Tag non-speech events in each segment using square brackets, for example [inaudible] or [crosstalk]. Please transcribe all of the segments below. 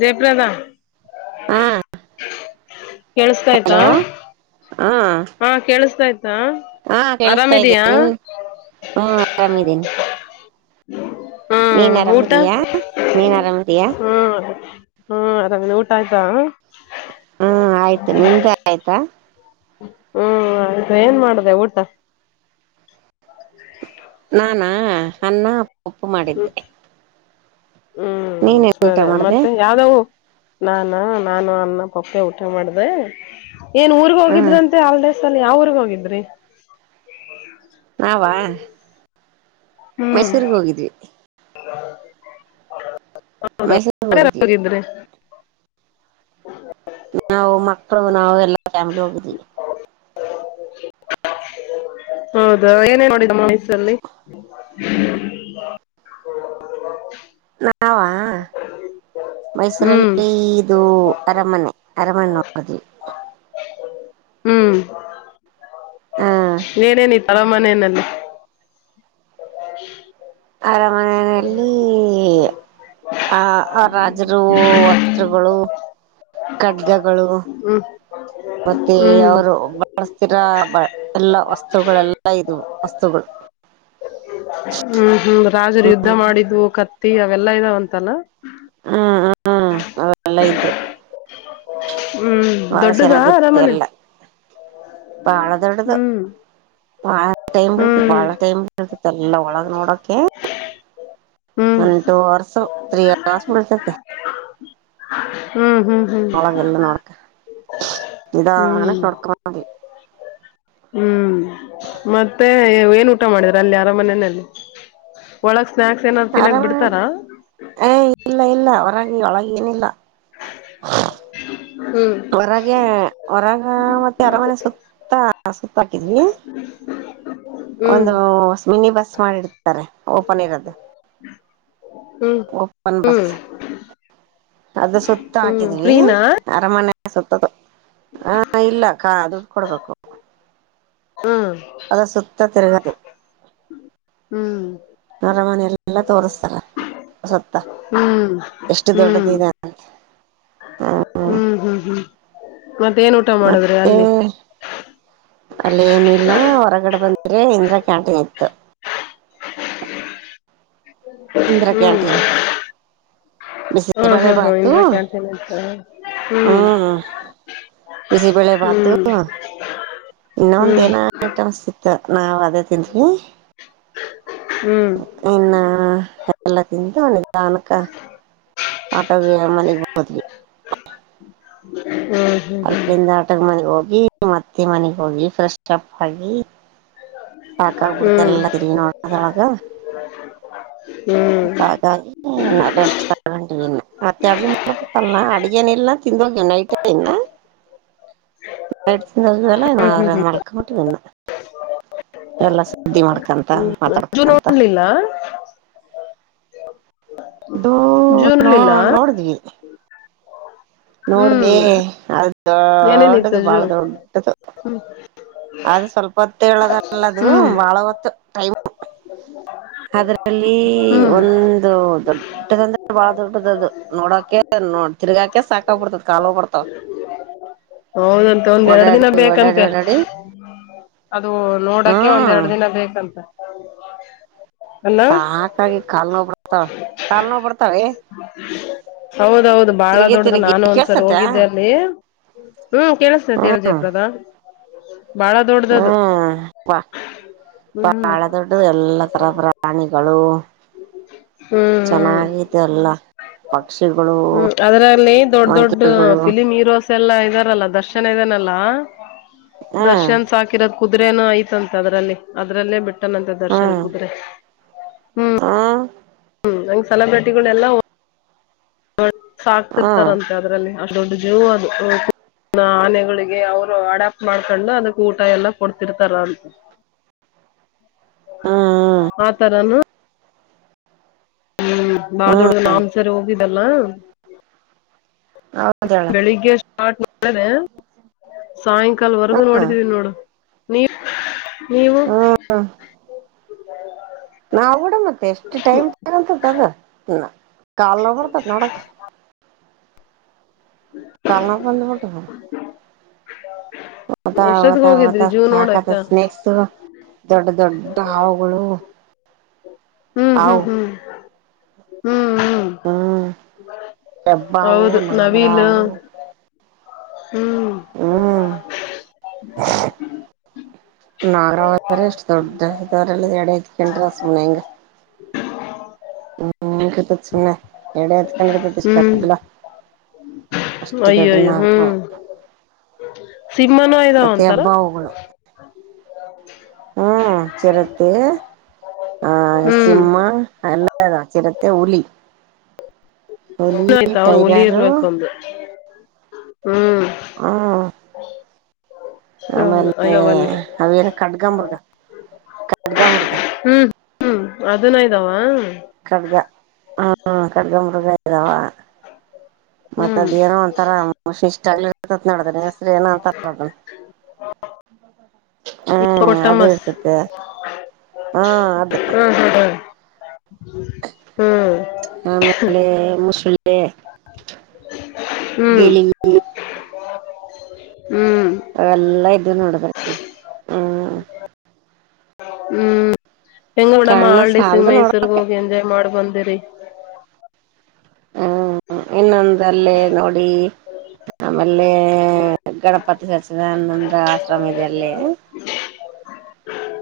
ಜಯ್ಪ್ರಾದ ಹಾ ಕೇಳಸ್ತಾಯ್ತಾ ಹಲೋ ಹಾ ಹಾ ಕೇಳಿಸತಾಯ್ತೆ. ಹಾ ಕೇಳಸ್ತಾ ಇದ್ದೇನೆ ನಿನ್ ಹಾ ಆರಾಮಿದಿನಿ [inaudible] ನೀನ್ ಊಟ ಅರಮದಯಾ ನೀನ್ ಅರಮದಯಾ ಹ್ಮ್ ಹ್ಮ ಅದಂಗೆ, ಊಟ ಆಯ್ತಾ? ಹಾ ಆಯ್ತು, ನಿಂದು ಆಯ್ತಾ? ಹ್ಮ್ ಅಯದು ಏನ್ ಮಾಡದೆ ಊಟ ನಾನಾ ಸಣ್ಣ ಒಪ್ಪು ಮಾಡಿದ್ದೆ ಹ್ಮ್ ನೀನ್ ಏನ್ ಊಟ ಸರಿ ಮಾಡ್ದೆ ಮತ್ತೆ ಯಾವ್ದವು ನಾನ ನಾನು ಅನ್ನ ಪಪ್ಪೆ ಊಟೆ ಮಾಡ್ದೇ, ಏನ್ ಊರ್ಗ್ ಹ ಹೋಗಿದ್ರನ್ತೆ ಹಾಲಿಡೇಸಲ್ಲಿ, ಯಾವ ಊರ್ಗ್ ಹೋಗಿದ್ರಿ? ಹವಾ ಮೈಸೂರ್ಗ್ ಹೋಗಿದ್ವಿ ಹ ಮೈಸೂರ್ಗ್ ಹ ಹೋಗಿದ್ವಿ [inaudible] [inaudible] ನಾವು ಮಕ್ಕಳು ನಾವು ಎಲ್ಲಾ ಫ್ಯಾಮಿಲಿ ಹೋಗಿದ್ವಿ ಹೌದ ಏನೇನ್ ನೋಡಿದ್ರಿ ಸಲ್ಲಿ [unintelligible] ನಾ ನಾವಾ ಹ್ಮ್ ಮೈಸೂರಲ್ಲಿ ಇದು ಅರಮನೆ ಅರಮನೆ ನೋಡುದ್ವಿ ಹ್ಮ್ ಹ ಏನೇನ್ ಇತ್ತ ಅರಮನೆನಲ್ಲಿ ಮನೆಯಲ್ಲಿ ಆ ಆ ರಾಜರು ವಸ್ತ್ರಗಳು ಖಡ್ಗಗಳು ಹ್ಮ್ ಮತ್ತೆ ಹ್ಮ್ ಅವರು ಬಳಸ್ತಿರಾ ಬ ಎಲ್ಲಾ ವಸ್ತುಗಳೆಲ್ಲಾ ಇದ್ವು ವಸ್ತುಗಳು ಹ್ಮ್ ಹ್ಮ್ ರಾಜರು ಹ್ಮ ಯುದ್ಧ ಮಾಡಿದ್ದು ಖತ್ ತೀ ಅವೆಲ್ಲಾ ಇದಾವಂತಲ್ಲ. ಹ್ಮ್ ಹ್ಮ್ ಅವೆಲ್ಲ ಇದ್ದು. [inaudible] ಹ್ಮ್ ಬಹಳ ದೊಡ್ಡದಾ ಚೆನ್ನಾಗಿತ್ತು ಅರಮನೆ. ಎಲ್ಲ ಹ್ಮ್ ಹಾ. ಟೈಮ್ ಬಿಳತು ಹ್ಮ್ ಬಾಳ ಟೈಮ್ ಬಿಳತು ಟೈಮ್ ಎಲ್ಲ ಒಳಗ ನೋಡಕೆ ಹ್ಮ್ one two hours three hours ಬೀಳ್ತೈತೆ ಹ್ಮ್. ಹ್ಮ್ ಹ್ಮ್ ಒಳಗೆಲ್ಲ ನೋಡಕ ಹ್ಮ್ ನಿದಾನಕ್ ನೋಡ್ಕೋ ಬಂದ್ವಿ. ಹ್ಮ್ ಮತ್ತೆ ಏನ್ ಊಟ ಮಾಡಿದ್ರಿ ಅಲ್ಲಿ ಅರಮನೆನಲ್ಲಿ ಒಳ. ಆರಾಮ ಅದಾರಿ ಹೇ ಇಲ್ಲ ಇಲ್ಲ ಓರೆಗೆ ಒಳಗ. ಏನಿಲ್ಲಾ [inaudible] ಹೊರಗೆ ಹೊರಗ ಮತ್ತೆ ಅರಮನೆ ಸುತ್ತ. ಹಾಕಿದ್ವಿ ಹ್ಮ್ ಒಂದು ಮಿನಿ ಬಸ್ ಮಾಡಿಡ್ತಾರೆ ಓಪನ್ ಇರೋದು ಹ್ಮ್ ಒಪ್ಪನ್ ಹ್ಮ್ ಬಸ್ ಹ್ಮ್ ಅದು ಸುತ್ತ ಹಾಕಿದ್ವಿ ಫ್ರೀನಾ ಅರಮನೆ ಸುತ್ತೋದು ಹಾ ಇಲ್ಲ ಕಾ ದುಡು ಕೊಡ್ಬೇಕು ಹ್ಮ [inaudible] ಅ ಸುುತ್ತ ತಿರಗದು ಹ್ಮ್ ಅರಮನೆ ಎಲ್ಲಲ್ಲಾ ತೋರಿಸ್ತಾರ ಸುತ್ತ ಹ್ಮ್ ಹ್ಮ್ ಹ್ಮ ಮತ್ತ ಏನ್ ಊಟ ಮಾಡುದ ಹ್ಮ್ ಅಲ್ಲಿ ಏನಿಲ್ಲ ಹೊರಗಡೆ ಬಂದ್ ರೇ ಇಂದ್ರ ಕ್ಯಾಂಟೀನ್ ಇತ್ತು ಇಂದ್ರ ಹ್ಮ್ ಕ್ಯಾಂಟೀನ್ ಹಾ ಬಿಸಿಬೆಳೆ ಹಾ ಹಾ ಬಾತು ಇಂದಿರಾ ಕ್ಯಾಂಟೀನ್ ಅಂತ ಹ್ಮ್, ಬಿಸಿಬೇಳೆಬಾತು ಹ್ಮ್ ಇನ್ನ ಹ್ಮ್ ಒಂದೇನೋ ಐಟಮ್ಸ್ತಿತ್ತು. ದ್ ನಾವ್ ಅದೇ ತಿಂತೀನಿ ಹ್ಮ್ ಇನ್ನ ಎಲ್ಲ ತಿಂದು ಒ ನಿಧಾನಕ್ಕ ಆಟೋಗೆ ಮನೆಗ್ ಹೋದ್ಿ [unintelligible] ಹ್ಮ್ ಅಲ್ಲಿಂದ ಆಟದ್ ಮನೆಗ್ ಹೋಗ್ ಮತ್ತೆ ಮನೆಗ್ ಹೋಗಿ ಫ್ರೆಶ್ ಅಪ್ ಆಗಿ ಹ್ಮ್ ಸಾಕಾಗಬಿಡ್ತಲ್ಲಲ್ಲ ತಿರಿವಿ ನೋಡದೊಳಗ ಹ್ಮ್ ಸಾಕಾಗಿ ರೆಸ್ಟ್ ತಗೊಂಡಿವ ಇನ್ನು ಮತ್ತೆಡಿ ಮಾಡ್ಬೇಕಲ್ನ ಅಡ್ಗೇನ ಇಲ್ನ ತಿಂದೋಗವಿ ನೈಟ್ ಇನ್ನ ಲ್ಲ ಅವರ ಹ್ಮ್ ಹ್ಮ್ ಮೊಳಕ [unintelligible] ಎಲ್ಲಾ ಸುದ್ದಿ ಮಾಡ್ಕಂತ, ಜೂನ್ ಮಾತಾಡ್ಕಂತ ನೋಡ್ಲಿಲ್ಲ ಇದುೂ ಜೂನ್ ನೋ ನೋಡ್ಲಿಲ್ಲ ನೋಡಿದ್ವಿ ಹ್ಮ್ ನೋಡ್ದೇ ಅದ್ ಏನೇನಿತ್ತು ದೊಡ್ಡದು ಬಾಳ ಜೂ ದೊಡ್ಡದು ಆದದು ಸ್ವಲ್ಪ ಹೊತ್ತ ಹೇಳದಲ್ಲದು ಹ್ಮ್ ಬಾಳ ಹೊತ್ತು ಟೈಮ್ ಅದ್ರಲ್ಲಿ ಹ್ಮ್ ಒಂದು ದೊಡ್ಡದಂದ್ರೆ ಬಾಳ ದೊಡ್ಡದದು ನೋಡಕೆ ನೋ ತಿರ್ಗಾಕ ಸಾಕಾಗ್ಬಿಡ್ತದ ಕಾಾಲ ಹೋಗ್ಬಡ್ತಾವ ಹೌದಂತೆ ಒಂದ್ ಎರಡ್ ದಿನ ಓಡಾಡಿ ಬೇಕಂತೆ ಓಡಾಡಿ ಅದು ನೋಡಕೆ ಹ್ಮ್ ಒಂದೇರೇಡ್ ರಡ್ ದಿನ ಬೇಕಂ [inaudible] ಸಾಕಾಗಿ ಕಾಲ್ ನೋ ಬರ್ತಾವ ಕಾಲ್ ನೋ ಬರ್ತಾವೆ ಹೌದೌದು ಬಾಳ ತಿರ್ಗಿ ದೊಡ್ಡದು ತಿರ್ಗಿ ನಾನು ಒಂದ್ಸರಿ ಕೇಳ್ಸತ್ತ ಹೋಗಿದ್ದೆ ಅಲ್ಲಿ [inaudible] ಹ್ಮ್ ಕೇಳಿಸ್ತರ್ ತೇವ ಹ್ಮ್ ಜಯಪುರದ ಹ್ಮ್ ಕ್ವಾ ಬಾ ಹ್ಮ್ ಬಾಳ ದೊಡ್ಡದು ಎಲ್ಲ ತ ತರ ಪ್ರಾಣಿ ಗಳು ಹ್ಮ್ ಚೆನ್ನಾಗಾಗಿದೆ ಅಲ್ಲ ಹ ಹ್ಮ್ ಅದ್ರಲ್ಲಿ ದೊಡ್ಡ ದೊಡ್ ಮಂಕಿಗಳು ಫಿಲಿಮ್ ಹೀರೋಸ್ ಎಲ್ಲ ಇದಾರಲ್ಲ ದರ್ಶ್ ಚೆನ್ನ ಇದಾನಲ್ಲ ಹ್ಮ್ ದರ್ಶನ್ ಸಾಕಿರದ್ ಕುದುರೆನು ಐತಂತೆ ಅದ್ರಲ್ಲಿ ಅದ್ರಲ್ಲೇ ಬಿಟ್ ಪಟ್ಟನಂತೆ ದರ್ಶನ್ ಹ್ಮ್ ಕುದುರೆ ಹ್ಮ್ ಹ್ಮ್ ಹಂಗ್ ಸೆಲೆಬ್ರಿಟಿಗಳೆಲ್ಲ ಹ್ಮ್ ಸಾಕ್ತಿರ್ತಾರಂತೆ ಅದ್ರಲ್ಲಿ ಅಷ್ಟ್ ದೊಡ್ ಜೀವ ಅದು [unintelligible] ಆನೆಗಳಿಗೆ ಅವರು ಅಡ್ಯಾಪ್ಟ್ ಮಾಡ್ಕೊಂಡು ಅದಕ್ ಊಟ ಎಲ್ಲ ಕೊಡ್ತಿರ್ತಾರ ಅಂತ ಹ್ಮ್ ಆತರನು ಹ್ಮ್ ಬಾ ಹ್ಮ್ ದೊಡ್ದು ನಾಮ್ಸರಿ ಹೋಗಿದ್ದಲ್ಲ ಹೌದಳ ಬೆಳಿಗ್ಗೆ ಸ್ಟಾರ್ಟ್ ಹದ ಸಾಯಂಕಾಲ್ವರ್ಗೂ ಹ್ಮ್ ನೋಡಿದೀವಿ ನೋಡು ನೀರ್ ನೀವು ನಾವ ಬಿಡ ಮತ್ತೆ ಎಷ್ಟು ಟೈಮ್ ತಗಂತದ ಅದ ಕಾಲ್ೋಗಬರ್ತದ ನೋಡಕ ದ ಎಷ್ಟೊತ್ತಿಗೆ ದದ ಹೋಗಿದ್ರಿ ಜೂ ಹಕ ನೋಡಕ್ಕ ಸ್ನಕ್ಸ್ ದೊಡ್ ದೊಡ್ಡ ಹಾವುಗಳು ಹ್ಮ್ ಹ್ಮ್ ಹಾವು ಹ್ಮ್ ಹ್ಮ್ ಹ್ಮ್ ಹ್ಮ್ ಹೆಬ್ಬಾವು ಹೌದು ನವಿಲ್ ನಾಗ್ರಾವು ಹ್ಮ್ ಹ್ಮ್ ನಾಗರಾವಾದ ತರಾ ಇಸ್ಟ ದೊಡ್ಡದತಿ ರಲ್ಲ ಎಡೇ ಎತ್ಕೊಂಡ್ರ ಸುನೆಂಗ [unintelligible] ಹ್ಮ್ ತಲ್ಲ ಅಯ್ಯೋ ಅಯ್ಯೋ ಹ್ಮ್ ಸಿಂಹನು ಇದ್ದಾವ ಮತ್ತೆ ಅಂತಾರು. ಹೆಬ್ಬಾವುಗಳು ಹ್ಮ್ ಚರತೆ ಆ್ ಹ್ಮ್ ಸಿಮ್ಮ ಎಲ್ಲದಾ ಸ್ರತೆ ಹುಲಿ ಹುಲಿ ಆಯ್ತ ಅವರು ಒಲಿ ಟೈಗರು ಇರ್ಬೇಕ ಒಂದು ಹ್ಮ್ ಹ್ಮ್ ಹೌದು ಆಮೇಲೆ ಅಯ್ಯವಲ್ಲಿ ಅವೇನ ಕಡ್ಗಾ ಮೃಗ ಖಡ್ಗಾ ಮರ್ಗ. ಹ್ಮ್ ಹ್ಮ್ ಅದನ್ನ ಇದಾವ ಕಡಗ ಹ್ಮ್ ಕಡಗ ಮುೃಗ ಇದ್ದಾವ ಮತ್ತ ಹ್ಮ್ ಅದ್ ಏನೋ ಒಂತರ [inaudible] ಇಷ್ಟ ತ್ ನಡ್ದ್ರ ಹೆಸರಿ ಏನ ಅಂತರ ಈ ಹ್ಮ್ ಅದು ಕೊಟ್ಟಮಸ್ ಇರ್ತತಿ ಹ್ಮ ಅದು ಹ್ಮ್ ಹ್ಮ್ ಹ್ಮ್ ಆಮೇಲೆ [unintelligible] ಗೆ ಹ್ಮ್ ಗಿಳಿ ಹ್ಮ್ ಹ್ಮ್ ಅ ಎಲ್ಲಾ ಇದ್ದು ನೋಡದ ಅಕ್ಕಿ ಹ್ಮ ಹ್ಮ್ ಹೆಂಗ್ ಉಡಮ್ಮ ಕಣ್ಣ ಹಾಲ್ಡೇಸ್ ಸಾಲದು ನೋಡ ಮೈಸೂರ್ ಹೋಗಿ ಎಂಜಾಯ್ ಮಾಡ್ ಬಂದಿರ [unintelligible] ಹ್ಮ್ ಇನ್ನೊಂದಲ್ಲೇ ನೋಡಿ ಆಮೇಲೆೇ ಗಣಪತಿ ಸಚ್ಚಿದಾನಂದ ಆಶ್ರಮ ಇದೆ ಅಲ್ಲೇ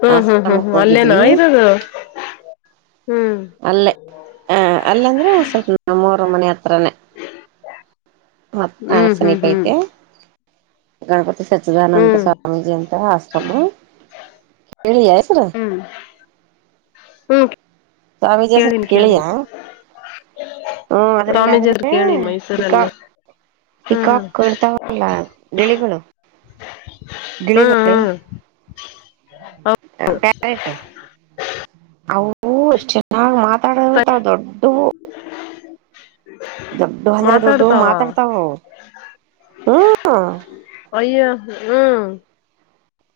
ಹ್ಮ್ ಹ್ಮ್ ಹ್ಮ್ ಆಶ್ರಮಕ್ ಹ್ಮ್ ಅಲ್ಲೇನಾ ಹೋಗಿದ್ವಿ ಇರೋದು ಹ್ಮ್ ಅಲ್ಲೇ ಹ ಅಲ್ಲ ಅಂದ್ರೆ ಸ್ವಲ್ಪ ನಮೊರ್ ನಮ್ಮನೆ ಹತ್ರಾನೆ ಹ್ಮ್ ಹ್ಮ್ [unintelligible] ಹ್ಮ್ ಐತೆ ಗಾ ಸಚ್ಚಿದಾನಂದ ಹ್ಮ್ ಸ್ವಾಮೀಜಿ ಅಂತ ಆಶ್ರಮ ಕೇಳಿದೀಯಾ ಹೆಸ್ರು ಹ್ಮ್ ಹ್ಮ್ ಸ್ವಾಮೀಜಿ ಹೆಸರ್ ಕೇಳಿನ್ ಕೇಳಿಯ ಕೇಳಿನ್ ಹ್ಮ ಅದ್ರಲ್ ಸ್ವಾಮೀಜಿ ಹತ್ರ ಆದ್ರಲ್ಲಿ ಕೇಳಿನ್ ಮೈಸೂರಲ್ಲೇ ಪಿಕಾಕ್ ಹ್ಮ್ ಪಿಕಾಕ್ ಇರ್ತಾವಲ್ಲ ಗಿಳಿಗಳು ಹ್ಮ್ ಗಿಳಿಗಳು ಹ್ಮ್ ಪ ಪ್ಯಾರೆಟ್ ಅವು ಹೂ ಅಷ್ಟ್ ಚೆನ್ನಾಗ್ ತ ಹಟ ದೊಡ್ಡ ಹ ದೊಡ್ಡು ಅಂದ್ರೆ ದೊಡ್ಡು ಮಾತಾಡ್ತಾವ ಮಾತಾಡ್ತಾವ ಹ್ಮ ಅಯ್ಯ ಹ್ಮ್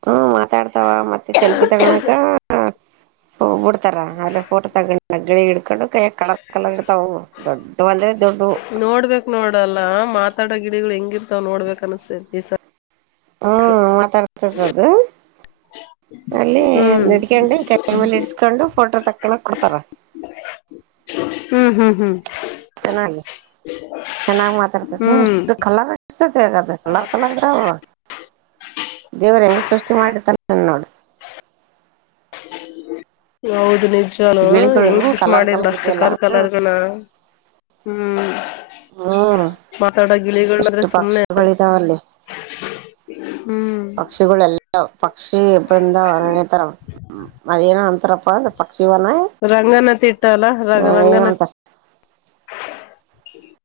ಹ್ಮ ಮಾತಾಡ್ತಾವ ಮತ್ತೆ ಸೆಲ್ಫಿ ತಗಣಕ ಹ್ ಬಿಡ್ತಾರಾ ಅಲ್ಲೇ ಫೋಟೋ ತಗೊಂಡ ಜಳಿ ಎಡ್ಕೊಂಡ ಕಲರ್ ಕಲರ್ತ ದೊಡ್ಡ ಬಂದ್ರೆ ದೊಡ್ಡು ನೋಡ್ಬೇಕ್ ನೋಡ್ಬೇಕ ಅನ್ಿಸ್ತದೆ ಈ ಹ್ಮ್ ಮಾತಾಡ್ತ ದು ಹ್ಮ್ ಅಲ್ಲಿದ್ ನಡ್ಕೊಂಡು ಕೆೇಲೆ ಇಡ್ಸ್ಕೊಂಡು ಫೋಟೋ ತಕ್ಕಳಕ್ ಕೊಡ್ತಾರ ಹ್ಮ್ ಹ್ಮ್ ಹ್ಮ್ ಚೆನ್ನಾಗಿ ಚೆನ್ನಾಗ್ ಮಾತಾಡ್ತತಿ ಹ್ಮ್ ಅಷ್ಟು ಕಲರ್್ತೈತೆಗ ಕಲರ್ ಕಲರ್ ದೇವರ ಹೆಂಗ ಸೃಷ್ಟ ು ಮಾಡಿತ ನ ನೋಡು ಹೌದು ನೀ ಷನು ಗಿಳಿಗಳು ಹೆಂಗ್ ುಷ್ ಕಲರ್ ಮಾಡಿರ್ ಕಲರ್ ಬಸ್ ಇದ್ವಲ್ಲ ಕರ್ ಕಲರ್ಗನ ಹ್ಮ್ ಹ್ಮ್ ಮಾತಾಡೋ ಗಿಳಿಗಳ್ ಆದ್ರೆ ಎಷ್ಟು ಪಕ್ಷಿಗಳಿದಾವಲ್ಲಿ ಹ್ಮ ಪಕ್ಷಿಗಳೆಲ್ಲ ಹಾ ಪಕ್ಷಿ ಬಂದನ ತರ ಅದ್ೇಏನ ಅಂತಾರಪ್ಪ ಅಂದ ಪಕ್ಷಿವನ ರಂಗನತಿ ಏನಂತಾರ ಹ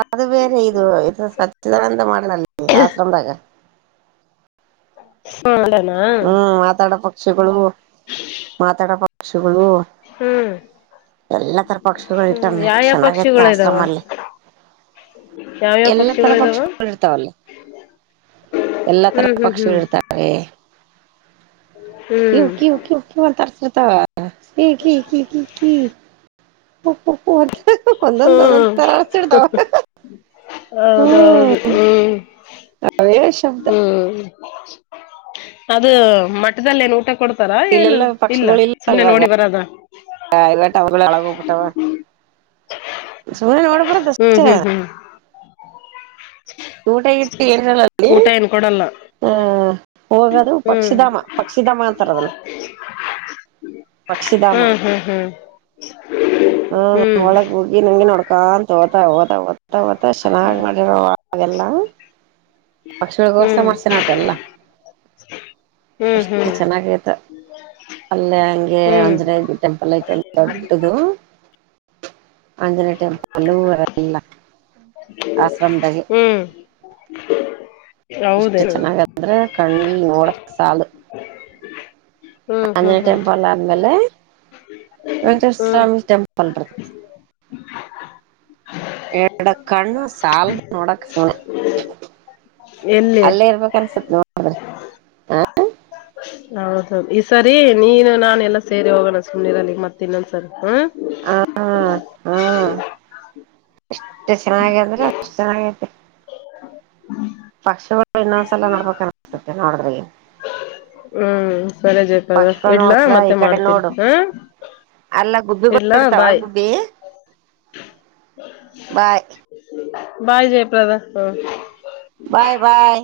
ಅದು ಬೇರೆ ಇದು ಇದು ಸ್ವಚ್ಚಿದಾನಂದ ಮಾಡನಲ್ಲಿ ಆಶ್ರಮದಾಗ ಹ್ಮ ಅದ ಹ್ಮ್ ಆತಡ ಪಕ್ಕ ಶಗಳು ಮಾತಾಡ ಶುಭ ಹ್ಮ್ ಎಲ್ಲಾ ತರ ಪಕ್ಷಿಗಳು ಹ್ಮ್ ಇಟ್ಟವ ಯಾವ್ಯಾವ ಚೆನ್ನಾಗತೆ ಪಕ್ಷಿಗಳ ಇದಾವ ಆಶ್ರಮಲ್ಲಿ ಯಾವ್ಯಾವ ಎಲ್ಲಾ ತರ ಪಕ್ಷಿಗಳ ಇದಾವ ಪಕ್ಷಿಗಳು ಇರ್ತಾವಲ್ಲಿ ಎಲ್ಲಾ ತರ ಹ್ಮ್ ಹ್ಮ್ ಹ್ಮ್ ಪಕ್ಷಿಗಳು ಇರ್ತಾವ ಕವು ಹ್ಮ್ ಕವು ಕವು ಕವ ಅಂತ ತರ್ಸ ಹ [unintelligible] ಒಂದೊಂದ್ ಹ್ಮ ಒಂದೊಂದ್ ತರ ಅರ್ಸಿರ್ತಾವ ಹ್ಮ್ ಹೌದೌದು ಹ್ಮ್ ಅವೇ ಶಬ್ದ ಹ್ಮ್ ಅದು ಮಠದಲ್ಲೇ ಊಟ ಕೊಡ್ತ ಇಲ್ಲೆಲ್ಲ ಪಕ್ಷಿಗಳು ಇಲ್ಲ ಇವಾಗ ಬರದ ಇವಗಳ ಒಳಗೋಗ್ಬಿಟ್ಟವ ಸುನ ನೋಡ ಪೂರ ದ ಹ್ಮ್ ಹ್ಮ್ ಹ್ಮ್ ಊಟಗ ಏರಲ್ಲಿ ಊಟ ಏನ್ ಕೊಡಲ್ಲ ಹ್ಮ್ ಹೋಗದು ಹ್ಮ್ ಪಕ್ಷಿಧಾಮ ಪಕ್ಷಿಧಾಮ ಅಂತಾರದಲ್ಲ ಪಕ್ಷಿಧಾಮ ಹ್ಮ್ ಹ್ಮ್ ಹಾ ಹ್ಮ್ ಒಳಗ್ ಹೋಗಿ ನಂಗೆ ನೋಡ್ ಕಾಂತೋತ ಗತ್ತ ಗತ್ತಾ ಚೆನ್ನಾಗಿ್ ಮಾಡಿರೋ ಆಾಗೆಲ್ಲ ಪಕ್ಷಿಗಳಗೋಸ ಹ್ಮ್ ಮಾಡ್ಸನತ ಎಲ್ಲ ಹ್ಮ್ ಹ್ಮ್ ಎಷ್ಟು ಹ್ಮ್ ಚೆನ್ನಾಗೈತ ಅಲ್ಲೇ ಹಂಗೆ ಹ್ಮ್ ಹ್ಮ್ ಆಂಜನೇ ಟೆಂಪಲ್ ಐತ ದೊಡ್ಡದು ಆಂಜನೇಯ ಟೆಂಪಲ್ ಎಲ್ಲ ಆಶ್ರಮದಾಗೆ ಹ್ಮ್ ಇಷ್ಟು ಹೌದೇನು ಚೆನ್ನಾಗಂದ್ರೆ ಕಣಲ್ ನೋಡ ಸಾಲು ಹ್ಮ್ ಹ್ಮ್ ಆಂಜನ ಹ್ಮ್ ಟೆಂಪಲ್ ಆದ್ಮೇಲೆ [unintelligible] ಹ್ಮ್ ಸ್ವಾಮಿ ಟೆಂಪಲ್ ಎಡ ಕಣ್ಣು ಸಾಲದು ನೋಡಕ್ ಎಲ್ಲಿ ಅಲ್ಲೇ ಇರ್ಬೇಕ ಅನ್ಸತ್ ನೋಡು, ಆ - ಹೌದೌ ಈ ಸರಿ ನೀನು ನಾನ ಎಲ್ಲಾ ಸೇರಿ ಹೋಗೋಣ ಸುಮನೆೀರಲ್ಲಿ ಮತ್ತ ಇನ್ನೊಂದ್ಸರಿ ಹ್ಮ ಹ ಎಷ್ಟು ಚೆನ್ನಾಗ ಅಂದ್ರ ಸನಾಗ್ಯತೆ ಪಾಸ ಇನ್ನೊಂದ್ಸಲ ನೋಡ್ಬೇಕು ಅನಿಸತುತ್ತೆ ನೋಡ್ರಿಗೆ ಹ್ಮ್ ಸರಿಜೇಕಾದ್ರ ಪಕ್ಷಿಗಳು ಇಡ್ಲಾ ನೋಡ್ದ ಮತ್ತೆ ಈ ಮಾಡ್ತೀನಿ ಹಾ ಗುಬ್ಬಿ ಕೊಡಾಡ್ತಾವ ಗುಬ್ಬಿ ಬಾಯ್ ಬಾಯ್ ಜಯಪ್ರದ ಹು. ಬಾಯ್ ಬಾಯ್